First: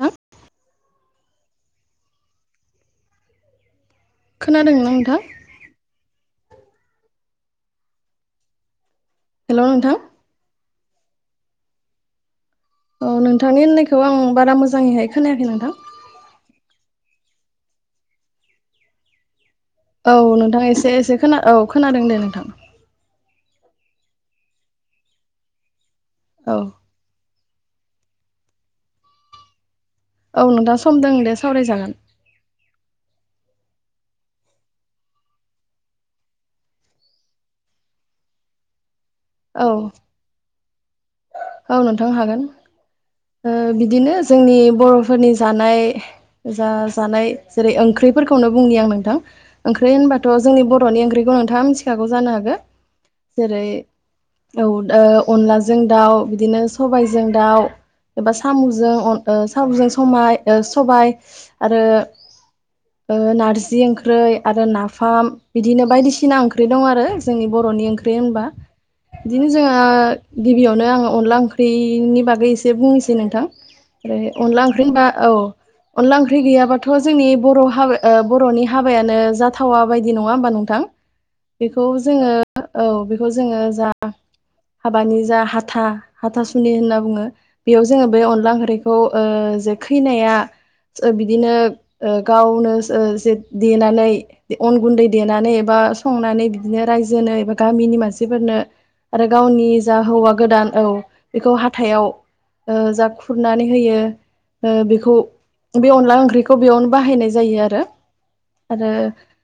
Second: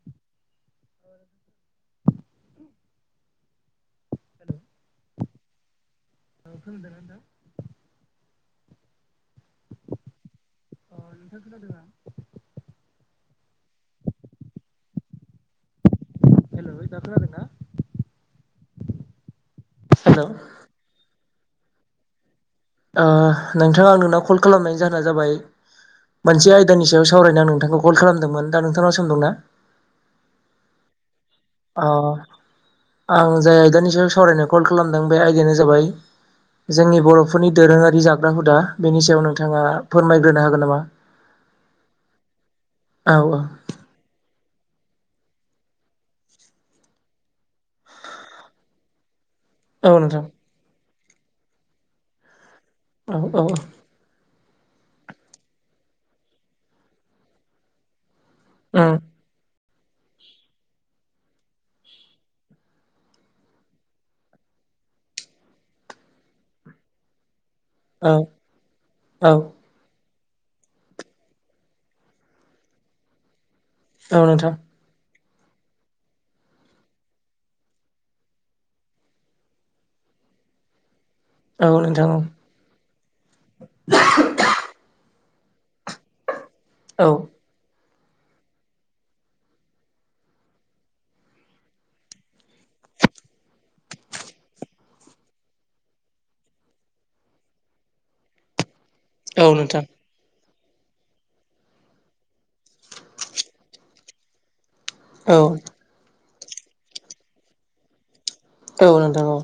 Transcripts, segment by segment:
नोंथां खोनादों आं नोंथां? औ खोनादोंना नोंथां? हेल' नोंथां अ नोंथां खोनदों ना औ नोंथांनि होननायखौ आं बारा मोजाङैहाय खोनायाखै नोंथां हेलौ दा खोनादोंना? औ नोंथां एसे एसे खोना औ खोनादों दे नोंथां ओ नोंथां आं नोंनाव कल खालामनायनि जाहोना जाबाय मोनसे औ आयदानि सायाव सावरायनो आं नों थांखौ कल खालामदोंमोन दा नोंथांनाव सम दंना? औ नोंथां सम दों दे अ सावरायजागोन आं जाय आयदानि सायाव सावरायनो कल खालामदों बे आयदायानो जाबाय जोंनि बर'फोरनि दोरोङारि जाग्रा हुदा बेनि सायाव नोंथाङा औ फोरमायग्रोनो हागोन नामा? औ नोंथां हागोन औ ओ बिदिनो जोंनि बर'फोरनि जानाय जा जानाय जेरै ओंख्रिफोरखौनो बुंनि आं नोंथां औ ओंख्रि नोंथां होनबाथ' जोंनि बर'नि ओंख्रिखौ नोंथाङा मिथिखागौ जानो हागो औ औ जेरै औ अनलाजों दाउ, बिदिनो सबायजों दाउ, एबा साम'जों उम अ साम'जों समा सबाय आरो ओ नारजि ओंख्रै आरो नाफाम बिदिनो बायदिसिना ओंख्रि दं आरो जोंनि बर'नि ओंख्रि औ होनबा औ बिदिनो जोंहा गिबियावनो आङो अनला ओंख्रिनि बागै एसे बुंनोसै नोंथां ओ औ नोंथां अनला ओंख्रि होनबा औ अनला ओंख्रि गैयाबाथ' जोंनि बर' हाबा बर'नि हाबायानो जाथावा बायदि नङा होमबा नोंथां [inaudible] बेखौ नोंथां जोङो औ बेखौ जोङो जा हाबानि जा हा था हाथासुनि होनना औ बुङो बेयाव जोङो बे अनला ओंख्रिखौ ओ जे खैनाया बिदिनो ओ गावनो ओ देनानै अन गुन्दै देनानै एबा बा संनानै बिदिनो रायजोनो एबा गामिनि मानसिफोरनो आरो औ गावनि नोंथां जा हौवा गोदान औ बेखौ हाथायाव ओ जा खुरनानै होयो बेखौ औ बे अनला ओंख्रिखौ बेयावनो बाहायनाय जायो आरो औ आरो नोंथां औ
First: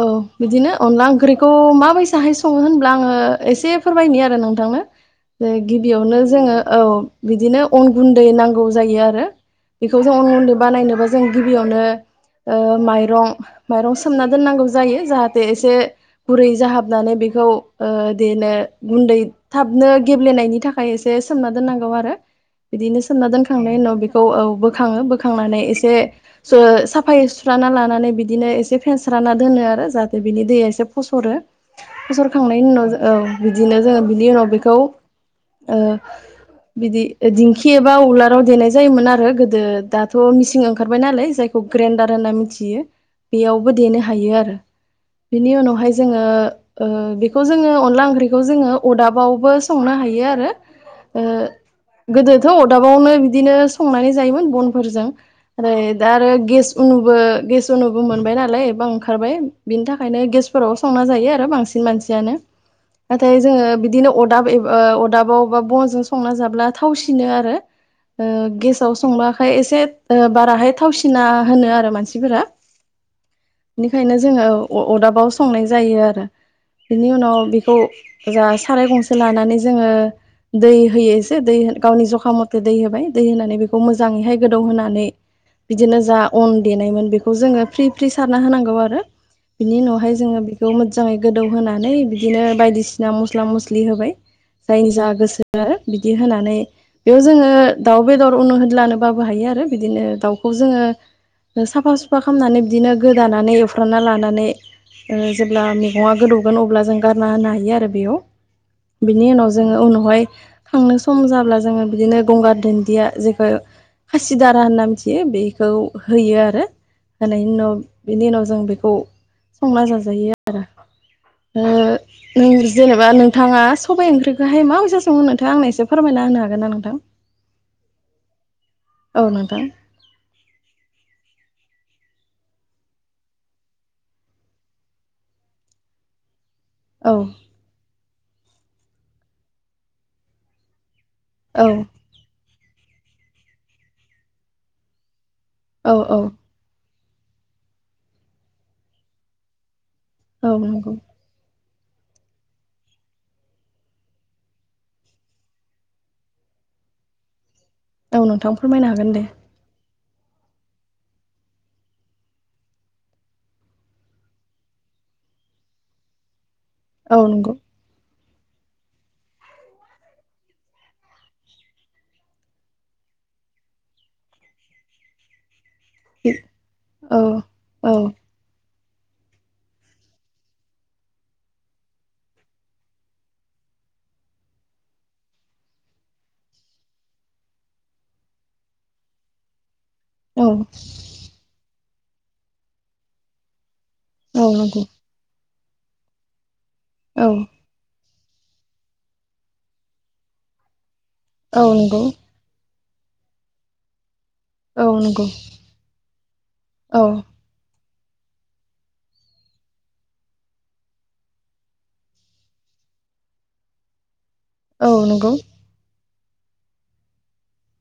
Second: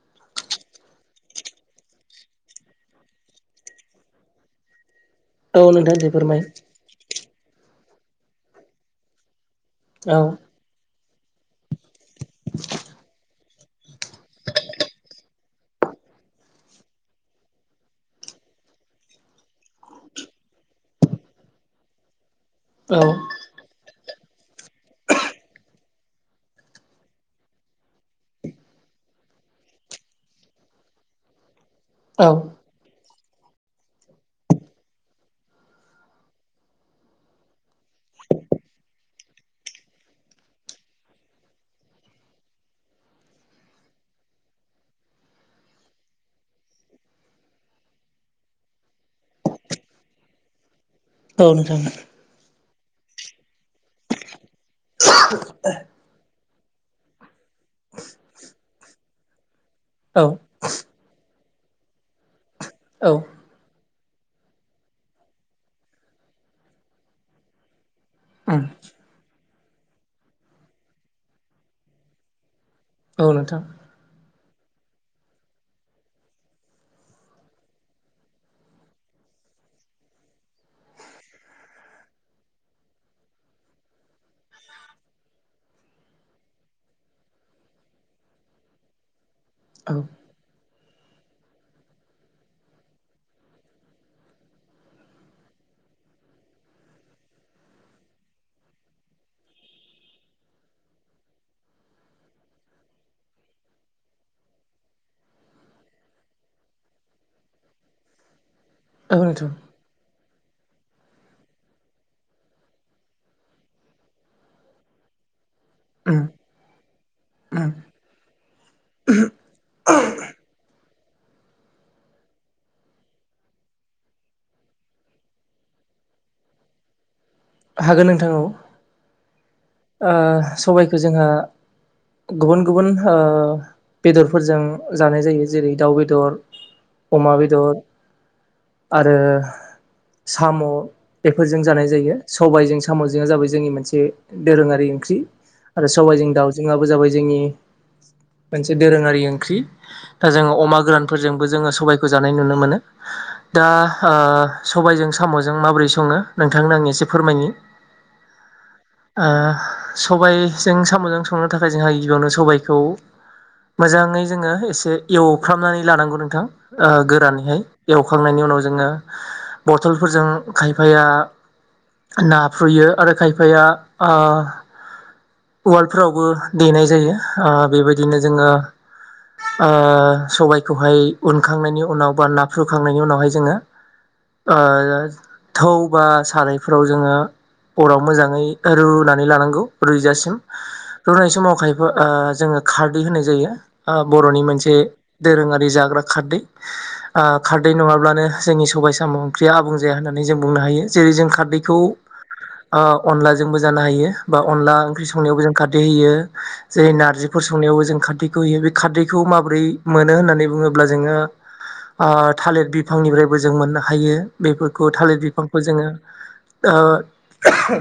औ बिदिनो अनला ओंख्रिखौ माबायदिाहाय सङो होनब्ला आङो एसे फोरमायनि आरो नोंथांनो औ नोंथां दे गिबियावनो फोरमाय जोङो औ बिदिनो अन गुन्दै नांगौ जायो आरो बेखौ जों औ उन उन्दै बानायनोबा जों गिबियावनो माइरं माइरं सोमना दोननांगौ जायो जाहाथे एसे गुरै जाहाबनानै बेखौ देनो गुन्दै थाबनो गेब्लेनायनि थाखाय एसे सोमना दोननांगौ आरो बिदिनो औ सोमना दोनखांनायनि उनाव बे खौ औ बोखाङो बोखांनानै एसे सो साफायै सुस्राना लानानै बिदिनो एसे फेनस्रा ना दोनो आरो जाहाथे बिनि दैया एसे फसरो फसरखांनायनि उनाव औ बिदिनो जोङो बिनि उनाव बेखौ ओ बिदि दिंखि एबा उलाराव देनाय जायोमोन आरो गोदो दाथ' मिसिं ओंखारबाय नालाय जाय खौ ग्रेन्डार होनना मिथियो बेयावबो देनो हायो आरो। बेनि उनावहाय जोङो ओ बेखौ जोङो अनला ओंख्रिखौ जोङो अदाबावबो संनो हायो आरो। औ नोंथां। दाबावनो बिदिनो संनानै जायोमोन बनफोरजों फ्राय दा आरो गेस उनुबो गेस उनुबो मोनबाय नालाय एबा ओंखारबाय बिनि थाखायनो औ गेसफोराव संना जायो आरो बां सिन मानसियानो औ नाथाय जोङो बिदिनो अदाब एब ओ अदाबावबा बनजों संना जाब्ला थावसिनो आरो। ओ उम गेसाव संबाखाय एसे बाराहाय थावसिना होनो आरो मानसिफोरा। औ नोंथां बेनिखायनो जोङो औ। अ-अदाबाव संनाय जायो आरो बिनि उनाव बेखौ जास खाराय गंसे लानानै जोङो दै होयोसो दै गावनि जखा मथे दै होबाय दै होनानै बेखौ मोजाङैहाय गोदौ होनानै। बिदिनो जा अन देनायमोन बेखौ जोङो फ्रि फ्रि सारना होनांगौ आरो। बिनि औ उनावहाय जोङो बेखौ मोदजाङै गोदौहोनानै बिदिनो बायदिसिना मस्ला-मस्लि होबाय। जायनि जा गोसो आरो बिदि होनानै बेयाव जोङो दाउ बेदर अनु होदलानोबो हायो आरो बिदिनो दाउखौ जोङो साफा सुफा खालामनानै बिदिनो गोदानानै एवफ्रामना लानानै। ओ जेब्ला मेगङा गोदौगोन अब्ला जों गारना होनो हायो आरो बेयाव। औ बिनि उनाव नोंथां जोङो उनावहाय खांनो सम जाब्ला जोङो बिदिनो गंगार दोन्दिया जेखौ खासिदारा होनना मिथियो बे खौ उम होयो आरो। होनायनि उनाव बिनि उनाव जों बेखौ संना जाजायो आरो। ओ नों जेनेबा नों थाङा सबाइ ओंख्रिखोहाय माबायसा सङो नोंथां आंनो एसे फोरमायना होनो हागोन ना नोंथां? हागोन नोंथां औ। औ नोंथां। ओ सबायखौ जोंहा। गुबुन गुबुन ओ बेदरफोरजों जानाय जायो जेरै- दाउ बेदर। औ अमा बेदर आरो साम'। बेफोरजों औ जानाय जायो सबायजों साम'जोंआ जाबाय जोंनि मोनसे दोरोङारि ओंख्रि। आरो औ औ सबाइजों दाउजोंआबो जाबाय जोंनि मोनसे दोरोङारि ओंख्रि। दा औ जोङो अमा नंगौ गोरानफोरजोंबो जोङो स सबायखौ जानाय नुनो मोनो दा सबायजों साम'जों माबोरै सङो नोंथांनो आं आं एसे फोरमायनि। औ नोंथां फोरमायनो हा ओ सबायजों साम'जों संनो थाखाय जोंहा गिबियावनो सबायाइखौ। मोजाङै जोङो एसे एवफ्रामनानै लानांगौ नोंथां ओ औ नंगौ गोरानैहाय एव खांनायनि उनाव जोङो बथलफोरजों खायफाया नाफ्रुयो आरो खायफाया ओ उवालफोरावबो औ देनाय जायो औ औ बेबायदिनो जोङो [unintelligible] ओ सबायखौहाय उनखांनायनि उनाव बा नाफ्रुखांनायनि उनावहाय जोङो। ओ थौ बा सारायफोराव जोङो अराव मोजाङै। रुनानै लानांगौ रुइजासिम औ रुनाय समाव खाय [unintelligible] ओ जोङो खारदै होननाय जायो ओ बर'नि मोनसे नंगौ दोरोङारि जाग्रा खारदै। औ ओ खारदै नङाब्लानो जोंनि सबाय साम' ओंख्रिया आबुं जाया होननानै जों बुंनो हायो। जेरै- जों औ खारदैखौ नंगौ ओ अनलाजोंबो जानो हायो। बा अनला औ ओंख्रि नंगौ संनायावबो जों खारदै होयो जेरै- औ नारजिफोर संनायावबो जों खारदैखौ होयो बे खारदैखौ माबोरै मोनो होन्नानै बुङोब्ला जोङो ओ थालिर बिफांनिफ्रायबो जों मोननो हायो औ बेफोरखौ थालिर नंगौ बिफांखौ जोङो ओ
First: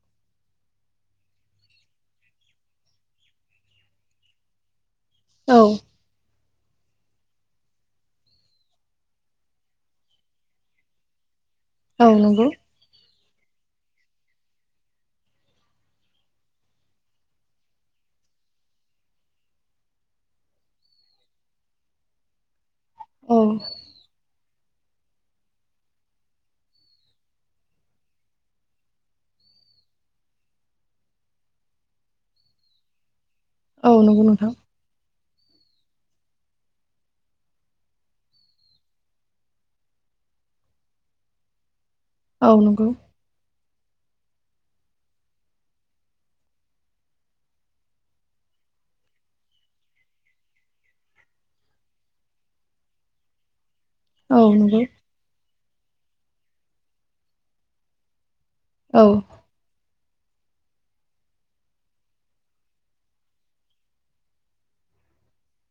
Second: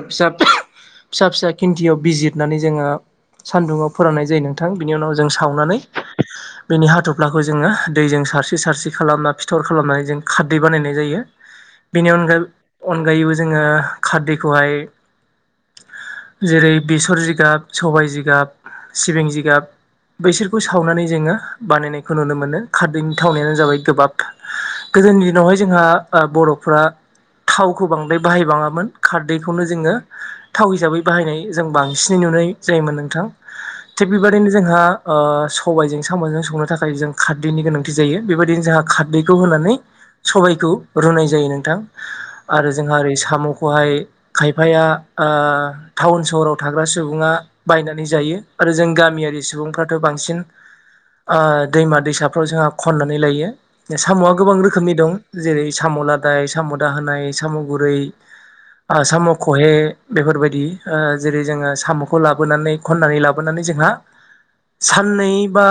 फिसा फिसा फिसा खिन्थियाव बिजितनानै जोंङो सानदुङाव फोराननाय जायो नोंथां। बिनि उनाव जों औ सावनानै बेनि हाथ'फ्लाखौ जोङो दैजों सारस्रि सारस्रि खालामना फिथर खालामनानै जों खारदै बानायनाय जायो। बेनि नंगौ अनगायै-अनगायैबो जोङो खारदैखौहाय जेरै बेसर जिगाब, सबाय जिगाब, सिबिं जिगाब बैसोरखौ सावनानै जोङो बानायनायखौ नुनो मोनो खारदैनि औ थावनायानो जाबाय गोबाब गोदोनि दिनावहाय जोंहा ओ बर'फ्रा थावखौ बांद्राय बाहायबाङामोन खारदैखौनो जोङो थाव हिसाबै बाहायनाय जों बांसिनै नुनाय जायोमोन नोंथां औ थिग नंगौ बेबायदिनो नोंथां जोंहा ओ सबायजों साम'जों संनो थाखाय जों खारदैनि गोनांथि जायो बेबायदिनो जोंहा खारदैखौ होनानै सबायखौ रुनाय जायो नोंथां। औ आरो नंगौ जोंहा ओरै साम'खौहाय खायफाया ओ टाउन सहराव थाग्रा सुबुङा बायनानै जायो आरो जों गामियारि सुबुंफ्राथ' बांसिन ओ दैमा दैसाफ्राव जोंहा खननानै लायो। साम'आ औ गोबां नंगौ रोखोमनि दं जेरै साम' लादाय, साम' दाहोनाय, साम' गुरै, ओ औ साम' ख'हे बेफोरबायदि ओ जेरै जोङो साम'खौ लाबोनानै खननानै लाबोनानै जोंहा साननै बा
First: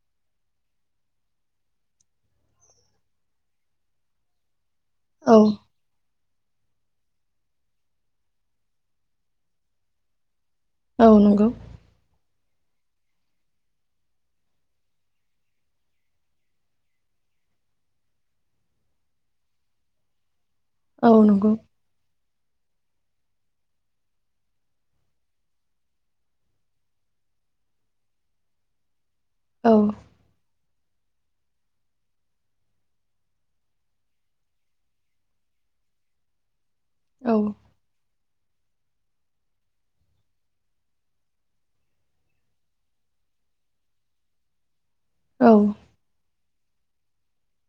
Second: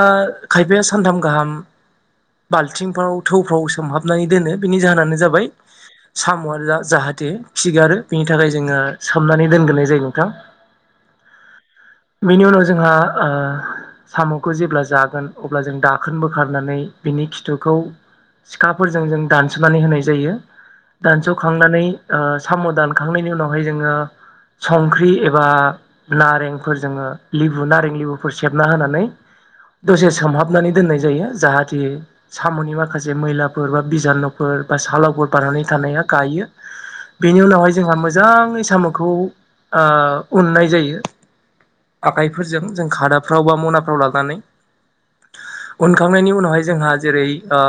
खायफाया सानथाम गाहाम बाल्थिंफ्राव थौफ्राव सोमहाबनानै दोनो। बिनि जाहोनानो औ जाबाय साम'आ जाहाथे खिगारो बिनि थाखाय जोङो सोमनानै दोनग्रोनाय जायो नोंथां। औ नंगौ। बेनि उनाव जोंहा ओ साम'खौ जेब्ला जागोन अब्ला जों दाखोन बोखारनानै बिनि खिथुखौ सिखाफोरजों जों दानस'नानै होनाय जायो। औ नंगौ दानस'खांनानै ओ साम' दानखांनायनि उनावहाय जोङो संख्रि एबा नारेंफोरजों लेबु नारें लेबुफोर सेबना होनानै औ दसे सोमहाबनानै दोननाय जायो जाहाथे साम'नि माखासे मैलाफोर बा बिजानुफोर बा सालावफोर बानानै था नाया गायो औ बेनि उनावहाय जोंहा मोजांयै साम'खौ ओ उननाय जायो। आखाइफोरजों जों खादाफ्राव बा मनाफ्राव लानानै औ उनखांनायनि उनावहाय जोंहा जेरै- ओ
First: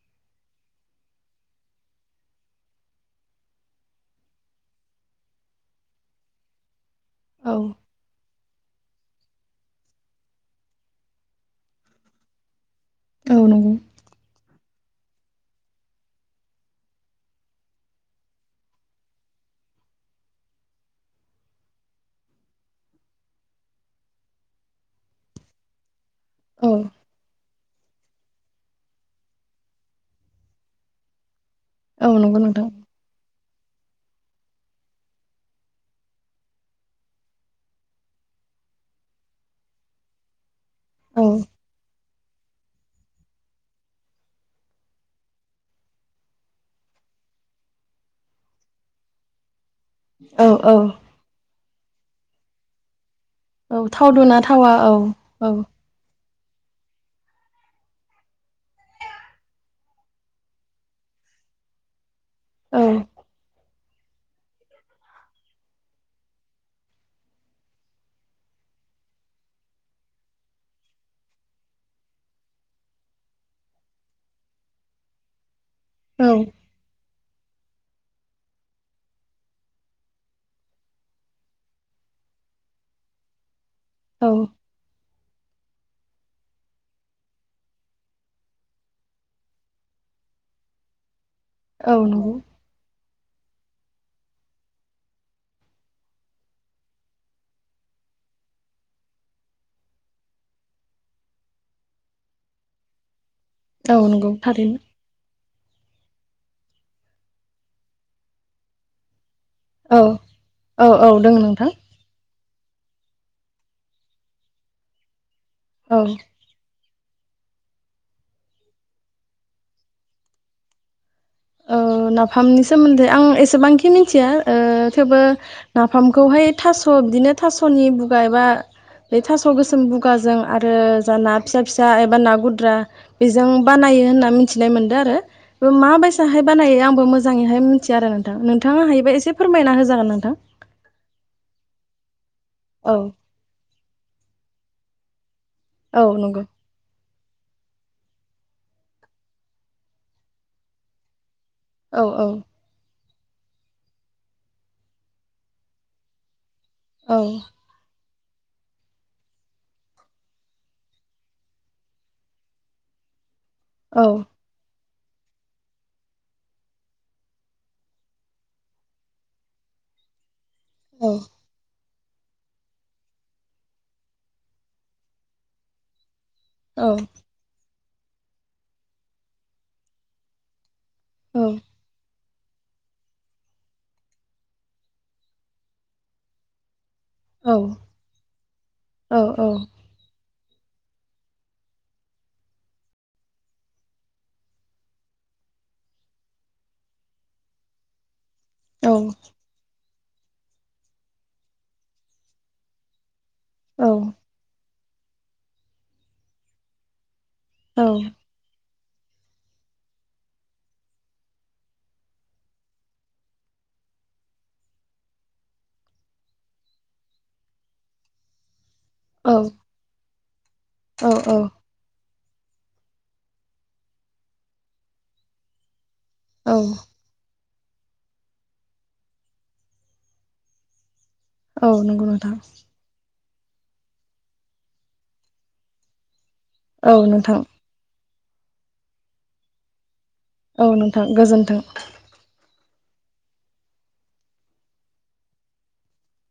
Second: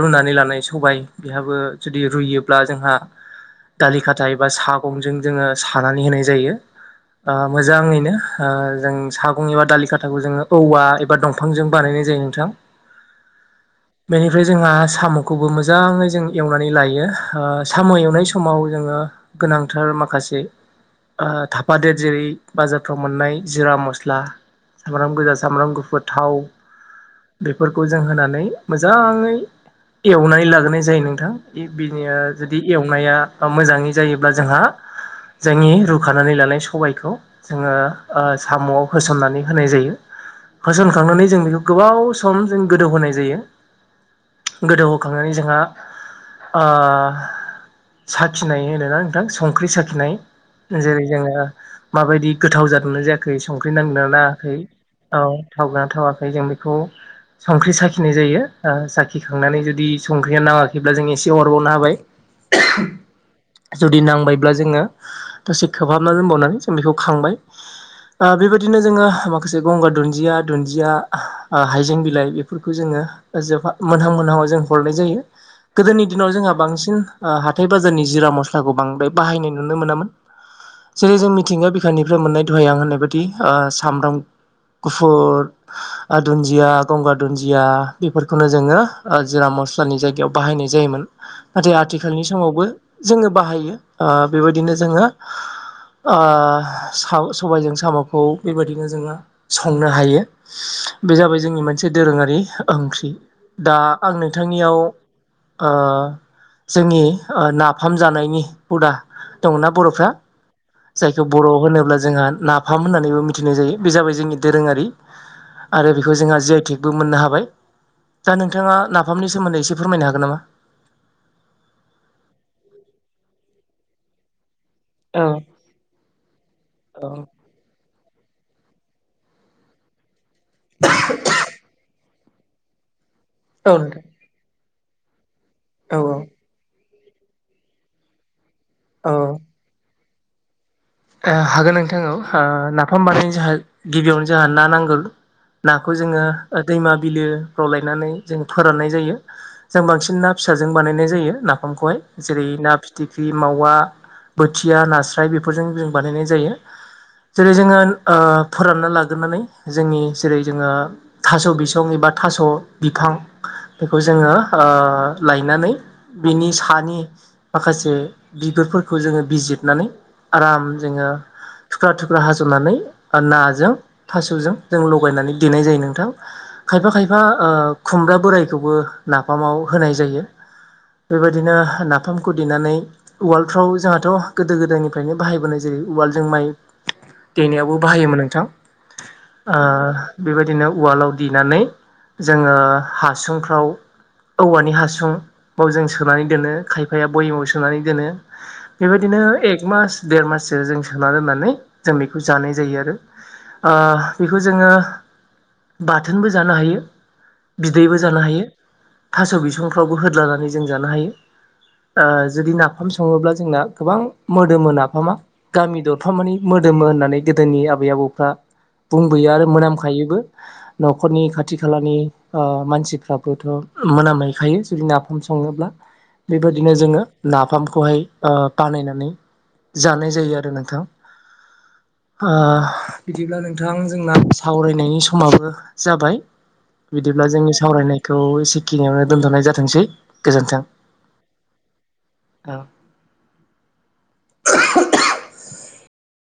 रुनानै लानाय सबाय बेहाबो जुदि रुयोब्ला जोंहा दालि खाथाय बा सा गंजों जोङो सानानै होनाय जायो ओ मोजाङैनो ओ जों सागं एबा दालि खाथाखौ जोङो औवा एबा दंफांजों बानायनाय जायो नोंथां नंगौ बेनिफ्राय जोंहा साम'खौबो मोजाङै जों एवनानै लायो ओ साम' एवनाय समाव जोङो गोनांथार माखासे ओ थाफादेर जेरै- बाजारफ्राव मोननाय जिरा मस्ला सामब्राम गोजा सामब्राम गुफुर थाव औ बेफोर खौ जों होनानै मोजाङै एवनानै लाग्रोनाय जायो नोंथां। औ बिदिनो नंगौ जुदि नोंथां एवनाया मोजाङै जायोब्ला जोंहा जोंनि रुखानानै लानाय सबायखौ जोङो साम'आव होसननानै होनाय जायो। औ होसनखांनानै जों बेखौ गोबाव सम जों गोदौ होनाय जायो। गोदौहोखांनानै जोंहा ओ साखिनाय होनो। नोंथां संख्रि साखिनाय औ औ जेरै जोङो माबायदि गोथाव जादोंमोन जाय खै संख्रि औ नांदोंना थावदुना नाङाखै थावा औ ओ औ थाव गोना थावाखै जों बेखौ संख्रि साखिनाय जायो साखिखांनानै जुदि संख्रिया नाङाखैब्ला जों एसे हरबावनो हाबाय। औ जुदि नांबायब्ला जोङो दसे खोबहाबना दोनबावनानै जों बेखौ खांबाय बेबायदिनो जोङो माखासे गंगार दुन्दिया दुन्दिया हाइजें बिलाइ बेफोरखौ जोङो जोहा मोनहां मोनहां आव जों हरनाय जायो। गोदोनि औ दिनाव जोंहा बांसिन ओ हाथाय बाजारनि जिरा मस्लाखौ बांद्राय बाहायनाय नुनो मोनामोन जेरै जों मिथिंगा बिखानिफ्राय मोननाय दहाय आं होननाय बायदि सामब्राम औ गुफुर दुन्दिया गंगार दुन्दिया बेफोरखौनो जोङो जिरा मस्लानि जायगायाव बाहायनाय जायोमोन। नाथाय औ आथिखालनि नंगौ समावबो जोङो बाहायो बेबायदिनो जोङो सबायजों साम'खौ बेबायदिनो जोङो संनो हायो। बे जाबाय जोंनि मोनसे दोरोङारि ओंख्रि दा औ आं नंगौ नोंथांनियाव थारैनो जोंनि नाफाम जानायनि हुदा दङ ना औ बर'फ्रा औ औ जायखौ दोङो बर'आव नोंथां होनोब्ला जोंहा ना फाम होननानैबो मिथिनाय जायो बे जाबाय जोंनि दोरोङारि आरो औ बेखौ जोंहा जि आइ टेक बो मोननो हाबाय दा नोंथाङा नाफामनि सोमोन्दै एसे फोरमायनो हागोन नामा? औ नाफामनि सोमोन्दै आं एसेबांखि मिथिया थेवबो औ नाफामखौहाय थास' औ बिदिनो थास'नि [unintelligible] बा ना गुद्रा बेजों औ बानायो नोंथां होनना मिथिना मोनदों आरो औ माबायस होननाय आंबो मोजाङैहाय मिन्थिया आरो नोंथां नोंथाङा हायोबा औ एसे औ फोरमायना होजागोन नोंथां ओ हागोन नोंथां औ हो औ नाफाम बानायनो जोंहा गिबियावनो जोंहा ना नांगोल नाखौ औ जोङो नंगौ दैमा बिलोफ्राव लायनानै जों फोराननाय जायो जों बांसिन ना फिसाजों बानायनाय जायो ना नामखौहाय औ औ जेरै ना फिथिख्रि मावा बोथिया नास्राय बेफोरजों जों बानायनाय जायो औ जेरै जोङो फोरानना लाग्रानै जोंनि जेरै जोङो थास' बिसं एबा थास' बिफां बेखौ औ जोङो लायनानै बिनि सानि माखासे बिगुरफोरखौ जोङो बिजिरनानै आराम जोङो औ थुख्रा थुख्रा हास'नानै नाजों थास'जों जों लगायनानै देनाय जायो नोंथां औ खायफा खायफा खुमब्रा बोरायखौबो नाफामाव होनाय जायो। बेबायदिनो नाफामखौ देनानै उवाडफ्राव जोंहाथ' गोदो गोदायनिफ्रायनो बाहायबोनाय। जेरै उवालजों माइ औ देनायावबो बाहायोमोन नोंथां औ ओ बेबायदिनो उवालाव देनानै जोङो हासुंफ्राव औवानि हासुं बाव जों सोनानै दोनो खायफाया बयेमाव सोनानै दोनो। औ बेबायदिनो एक मास देर माससो जों सोना दोननानै जों बेखौ जानाय जायो आरो आ बेखौ जोङो बाथोनबो जानो हायो। औ बिदैबो जानो हायो थास' बिसंफ्रावबो होद्लानानै जों जानो हायो। आ जुदि नाफाम सङोब्ला जोंना गोबां मोदोमो नाफामा। गामि दरफाम मानि मोदोमो होननानै गोदोनि आबै आबौफ्रा बुंबोयो आरो मोनामखायोबो। न'खरनि औ औ खाथि खालानि आ मानसिफ्राबोथ' मोनाहैखायो जुदि नाफाम सङोब्ला औ बेबादिनो जोङो नाफामखौहाय ओ बानायनानै जानाय जायो आरो नोंथां औ नंगौ ओ नोंथां। बिदिब्ला नोंथां जोंना सावरायनायनि समाबो जाबाय औ बिदिब्ला नोंथां जोंनि सावरायनाय खौ एसेखिनियावनो दोनथ'नाय जाथोंसै औ नोंथां गोजोन्थों। अ [unintelligible]